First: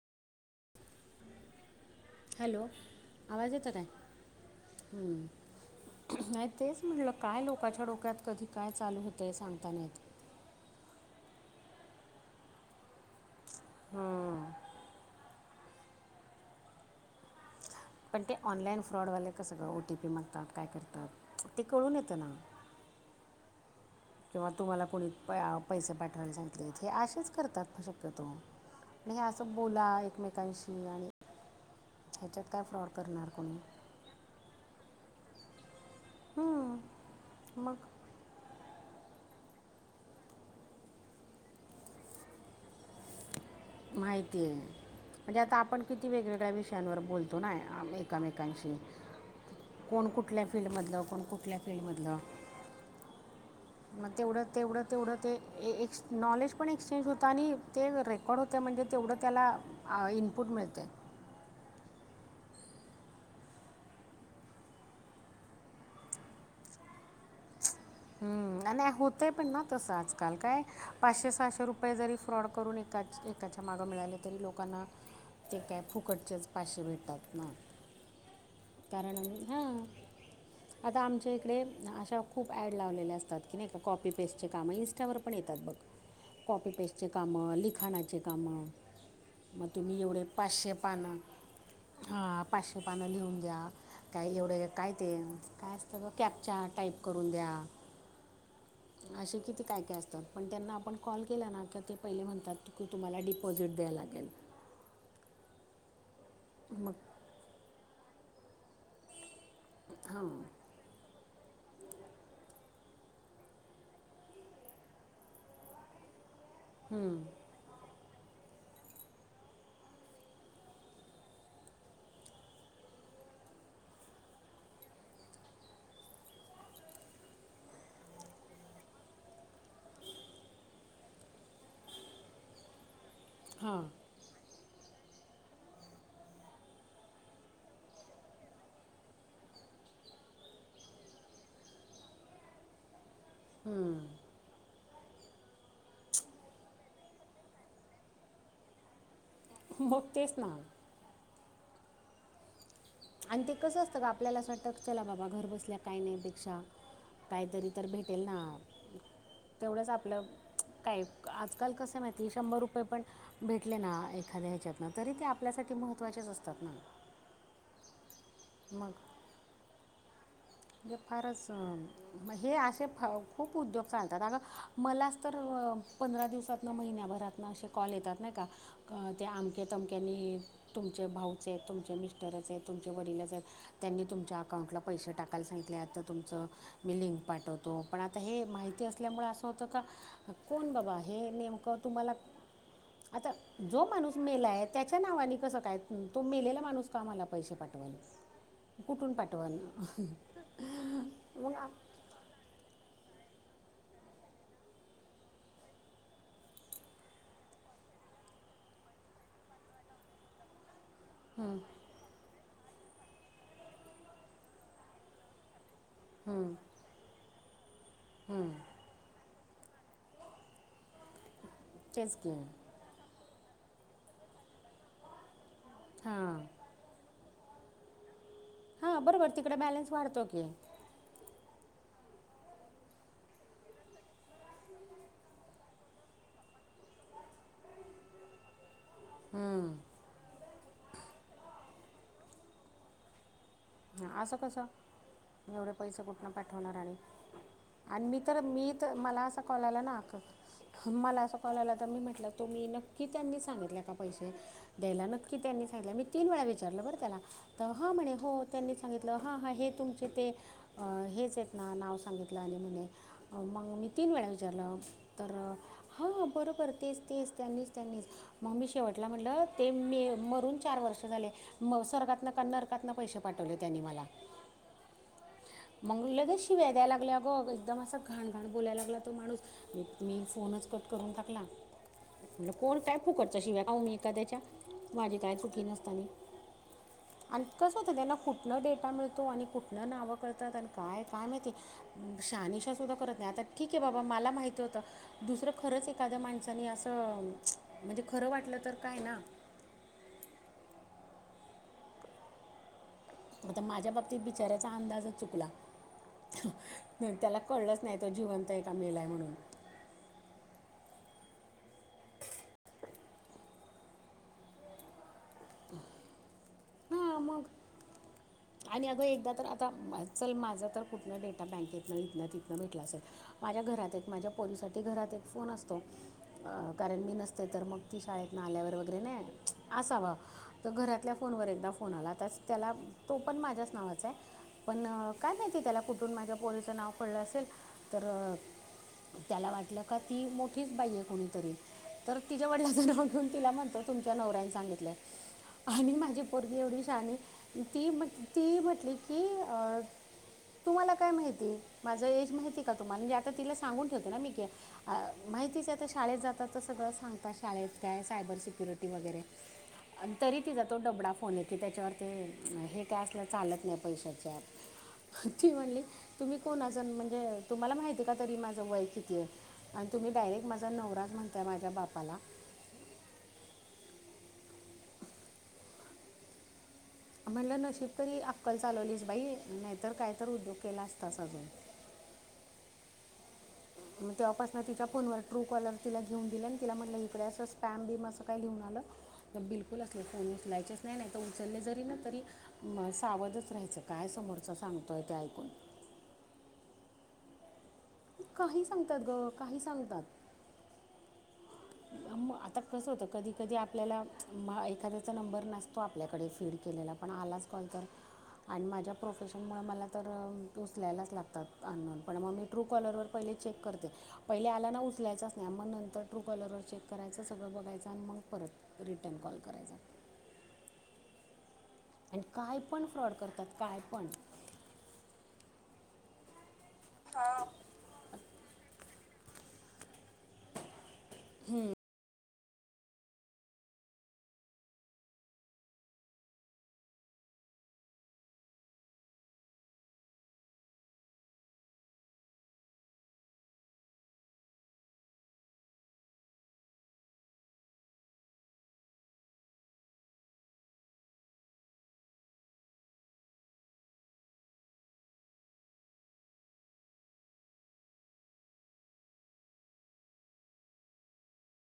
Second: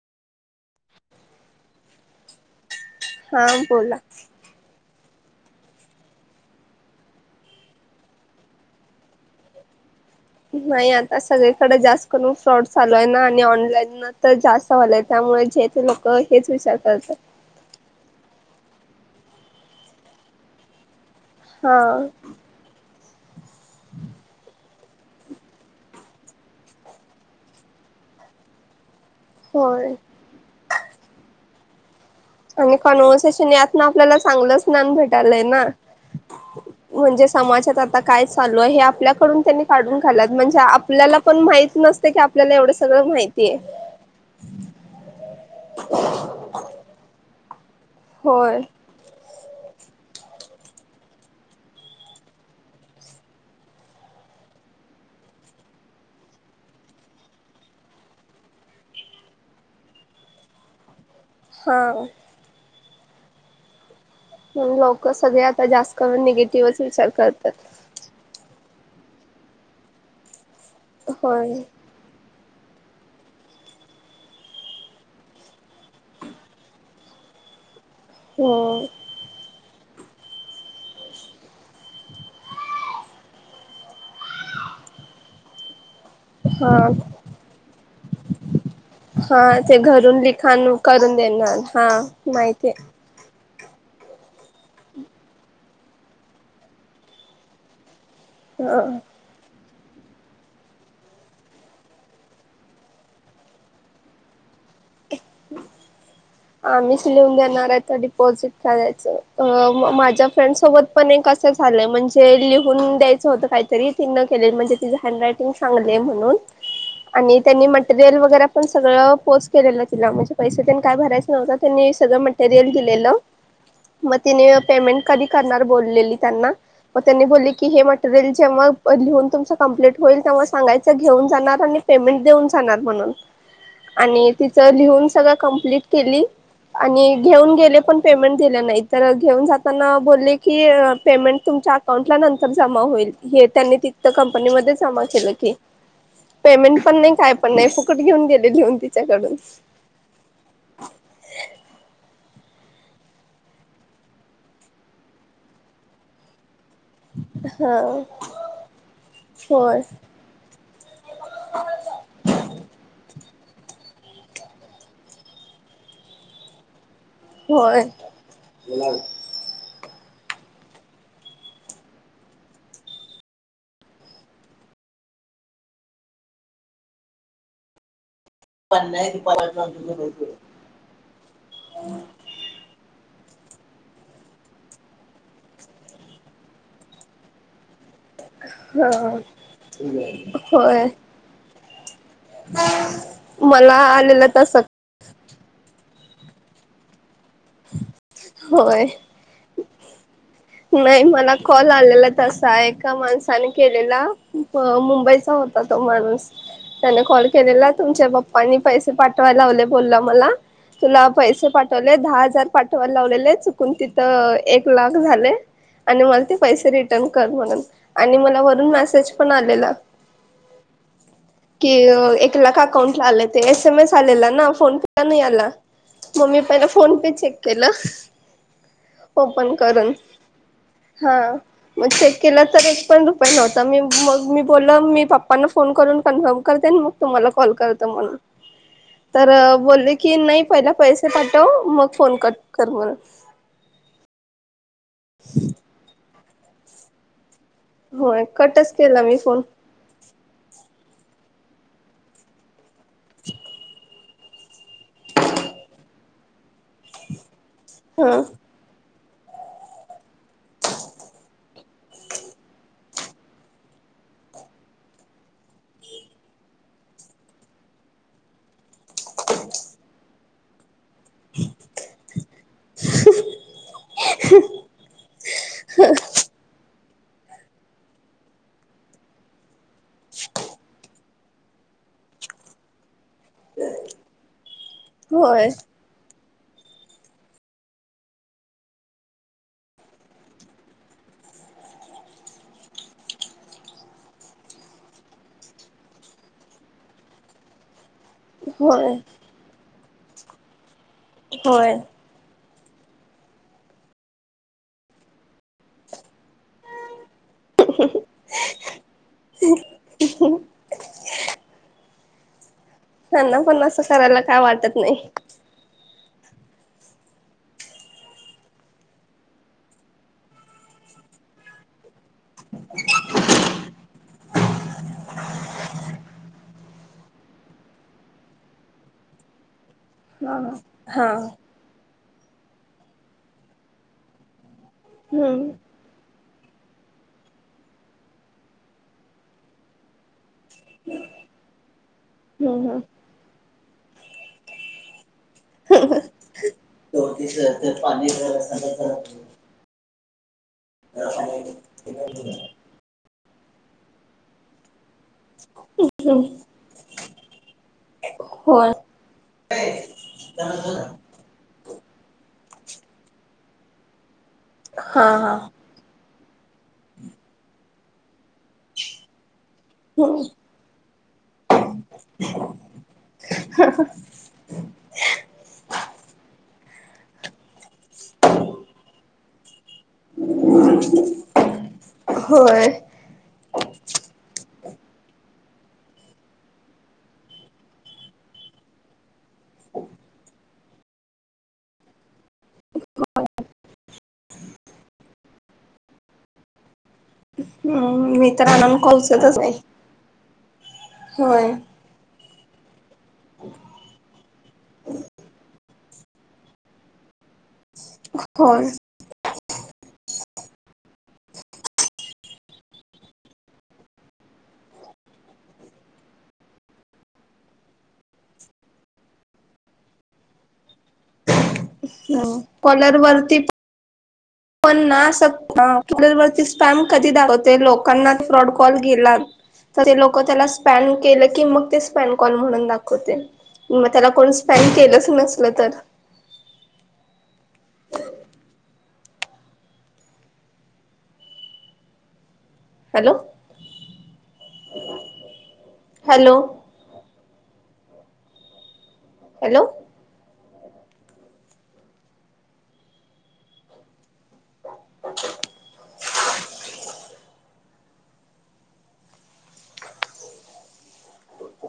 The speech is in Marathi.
हॅलो, हा आवाज येतो काय? बोला. हम्म. नाही तेच म्हटलं, काय लोकाच्या डोक्यात कधी काय चालू होतं हे सांगता नाहीत. नाही आता सगळीकडे जास्त करून फ्रॉड चालू आहे ना, आणि ऑनलाईन तर जास्त सल त्यामुळे जेथ लोक हेच विचार करतात. पण ते ऑनलाईन फ्रॉडवाले क सगळं ओ- टी-पी मागतात काय करतात. ते हा कळून येतना. किंवा तुम्हाला कोणी पैसे पाठवायला सांगले, हे असेच करतात शक्यतो. आणि हे असं बोला होय. एकमेकांशी आणि ह्याच्यात काय आणि फ्रॉड करणार कॉन्व्हर्सेशन कोणी यत ना आपल्या ला चांगलंच न्याय भेटलाय ना. मग काय चालू हे आपल्याकडून त्यांनी काून घालात, म्हणजे आपल्याला पण माहीत नसते की आपल्याला एवढं सगळं माहितीये माहिती ये म्हणजे आता आपण किती वेगवेगळ्या विषयांवर बोलतो नाय होय एकमेकांशी कोण कुठल्या फील्ड मधलं कोण कुठल्या फील्डमधलं [inaudible] मग तेवढं तेवढं तेवढं ते ए नॉलेज पण एक्सचेंज होत आणि ते [unintelligible] होतय म्हणजे तेवढं त्याला इनपुट मिळतय. हां. मंग लोक सगळे आता जास्तकरुन निगेटिव्हच विचार करतात. हम्म नाय होतय पण ना तसं आजकाल काय पाचशे होय सहाशे रुप रूपये जरी फ्रॉड करून एकाचं एकाच्या मागं मिळाले तरी लोकांना ते काय फुकटचेच पाचशे भेटतात ना. हो. कारण ह आता आमच्या इकडे अशा खूप ॲड लावलेले असतात की नाय का कॉपी पेस्टचे काम इंस्टावर पण येतात बघ कॉपी हा पेस्टचे कामं लिखाणाचे कामं हा म ते तुम्ही घरून एवढे पाचशे लिखाण पान करून देणार हा माहितीय पाचशे पान ण लिहून दया काय एवढं काय ते काय असत ग कॅपच्या टाईप करून द्या. अ असे किती काय काय असतात पण त्यांना आपण कॉल केला ना का ते पहिले म्हणतात की तुम्हाला डिपॉझिट द्यायंला लागेल. [unintelligible] मग आम्हीच लिहून देणारये त डिपॉझिट का दयायचं अ हां माझ्या फ्रेंड सोबत पण एक अस असं झालंय म्हणजे लिव लिहून द्यायच होत कायतरी तिन केल म्हणजे तिचं हॅन्ड रायटिंग चांगलेय म्हणून आणि त्यांनी मटेरियल वगैरे पण सगळं पोचं केलेलं तिला म्हणजे पैसे तेन काय भरायच नव्हत त्यांनी सगळं मटेरियल दिलेलं. म तिने पेमेंट कधी करणार बोललेली त्यांना म त्यांनी बोलले की हे मटेरियल जेव्हा लिहून तुमचं कम्प्लीट होईल तेव्हा सांगायचं घेऊन जाणार आणि पेमेंट देऊन जाणार म्हणून हा आणि तिचं लिहून सगळं कंप्लीट केली. आणि घेऊन गेले पण पेमेंट दिले नाय तर घेऊन जाताना बोलले की पेमेंट तुमच्या आ अकाउंटला नंतर जमा होईल. हे त्यांनी हम्म. तिथं कंपनीमध्ये जमा केलं की पेमेंट पण नाही काय पण नाही फुकट घेऊन गेले लीहून तिच्याकडून मग तेच ना आणि ते कसं असतं ग आपल्याला अस वाटत चला बाबा घर बसल्या काय नाय पेक्षा कायतरी हा तर भेटेल ना होय तेवढंच आपलं काय आजकाल कस माहिती शंभर रुपये पण भेटले ना एखाद्या ह्याच्यात ना तरी ते आपल्यासाठी महत्त्वाचेच असतात ना. होय. हे फारच अ म हे असे फ खूप उद्योग चालतात अग मलाच तर पंधरा दिवसात महिन्याभरात ना असे कॉल येतात नाय का ते अमक्या तमक्यांनी तुमचे भाऊचे तुमच्या मिस्टरचे तुमचे वडीलच आहेत त्यांनी तुमच्या अकाउंटला पैसे टाकायला सांगितले आता तुमचं मी लिंक पाठवतो तो पण आता हे माहिती ह असल्यामुळे असं होतं का कोण होय बाबा हे नेमकं तुम्हाला आता मला जो माणूस आलेलं मेला तसं आहे त्याच्या नावाने कसं काय तो मेलेला माणूस कामाला पैसे पाठवाल होय. कुठून पाठवाल नाही मला मग कॉल आलेला तसा एका माणसाने केलेला मुंबईचा होता तो माणूस त्याने कॉल केलेला तुमच्या पप्पानी पैसे पाठवाय लावले बोलला मला तुला पैसे पाठवले दहा पाठवायला लावले आहे चुकुन तिथ एक लाख झाले मग ते पैसै रिटन ण म वरून मेसेज पण आ कि तेच की एक लाख अकाउंटला आले ते एसएमएस आलेला ना फोन पे नाही आला हां मम्मी पप्पाला फोन पे चेक केलं हां बरोबर ओपन तिकडे बॅलन्स करून वाढतो की हां हा मग चेक केलं तर एक पण रुपये नव्हता मी मग मी बोल मी पप्पांना फोन करून कन्फर्म करतेन मग तुम्हाला कॉल करत म्हणून [inaudible] तर बोलले की नाही पहिला पैसे पाठव मग फोन कट कर म्हण हा असं कसं एवढे पैसे कुठन पाठवणार आणि आणि मी होय तर मी कटच तर केला मी मला असा फोन कॉलला नाक मला असं कॉल आला तर मी म्हटलं तु मी नक्की त्यांनी सांगितल्या का? प द्या न त्यांनी सां मी तीन वे विचारलं ब त्या ह म्हणे हा त्यांनी सांगितलं हा हा हे तुमचे ते हेच आहेत ना नाव सांगितलं आणि म्हणे मग मी तीन वेळा विचारलं तर हा बरोबर तेच तेच त्यांनीच त्यांनीच मग् ममी शेवटला म्हटलं ते म मरून चार वर्ष झाले. म स्वर्गातन नरकातन पैसे पाठवले त्यांनी मला मंगरलाद शिवाय द्याय लागल्या ग एकदम असा घाणघाण बोलायला लागला तो माणूस म तु मी फोनच कट करून टाकला म्हटलं कोण काय फुकटच्या शिवाय हो म एखाद्याच्या माझी काय होय चुकी नसताना आणि कसं होतं त्यांना कुठनं डेटा मिळतो आणि कुठनं नावं करतात आणि काय काय माहितीते शाहनिशा सुद्धा करत नाही आता ठीक आहे बाबा मला माहित होतं. दुसरं खरंच एखाद्या माणसानी असं म्हणजे खरं वाटलं तर होय काय ना होय आता माझ्या बाबतीत बिचार्याचा अंदाजच चुकला त्याला कळलंच नाही तो जिवंत हाय काय मेलाय म्हणून त्यांना पण असं करायला काय वाटत नाही हा मग आणि अगं एकदा तर आता चल माझा तर कुठनं डेटा बँकेतनं इथनं तिथनं भेटला असेल. माझ्या घरात एक माझ्या पोरीसाठी घरात एक फोन असतो. अ कारण मी नसते तर मग ती शाळेत ना आल्यावर वगैरे नाही असावं हा तर हा घरातल्या फोनवर एकदा फोन आला त्याच त्याला तो पण माझ्याच नावाचा आहे. पण काय हम्म माहीती त्याला कुठून माझ्या पोरीचं नाव कळलं असेल तर त्याला वाटलं का ती मोठीच बाई आहे कोणीतरी तर तिच्या हम्म हम्म वडिलाचं नाव घेऊन तिला म्हणतो तुमच्या नवऱ्यानी सांगितलं आणि माझे पोरगी एवढी शानी ती ती म्हटली की तुम्हाला काय माहिती माझं एज माहिती का तुम्हाला म्हणजे आता तिला सांगून ठेवते ना मी क अ माहितीच आता शाळेत जातात तर सगळं सांगतात शाळेत काय सायबर होय सिक्युरिटी वगैरे आणि तरी तिचा तो डबडा फोन आहे की त्याच्यावर ते हे का असलं चालत नाही पैशाच्या हा हा ती म्हणली तुम्ही कोणाजण म्हणजे तुम्हाला माहतीय का तरी माझं वय किती आहे आणि तुम्ही डायरेक्ट माझा नवराज म्हणताय माझ्या बापाला ह म्हणलं नशीब तरी अक्कल चालवलीस बाई नाहीतर काय तर उद्योग केला असताच अजून होय मग तेव्हापासून तिच्या फोनवर ट्रू कॉलर तिला घेऊन दिले आणि तिला म्हटलं इकडे असं स्पॅम बिम असं काही लिहून आलं तर बिलकुल असले फोन उचलायचेच नाही नाही तर उचलले जरी ना तरी म सावधच राहायचं काय समोरच सांगतोय ते ऐकून ह काही सांगतात ग काही सांगतात होय मग आता कसं होतं कधी कधी आपल्याला एखाद्याचा नंबर नसतो आपल्याकडे फीड केलेला पण आलाच कॉल तर होय आणि माझ्या प्रोफेशनमुळे मला तर उचलायलाच लागतात आणून पण मग मी ट्रू कॉलरवर पहिले चेक करते पहिले आला ना उचलायचा नाही मग नंतर ट्रू कॉलर चेक करायचं सगळं बघायचं आणि मग परत रिटर्न कॉल करायचा आणि हम्म काय पण कॉलर फ्रॉड वरती करतात काय पण पण ना सकता क्यूलर वरती स्पॅम कधी धावते लोक [unintelligible] स्न कॉल म्हणून दाखवते मग त्याला कोण स्पॅन केलंच नसल तर हॅलो हॅलो हॅलो अच्छा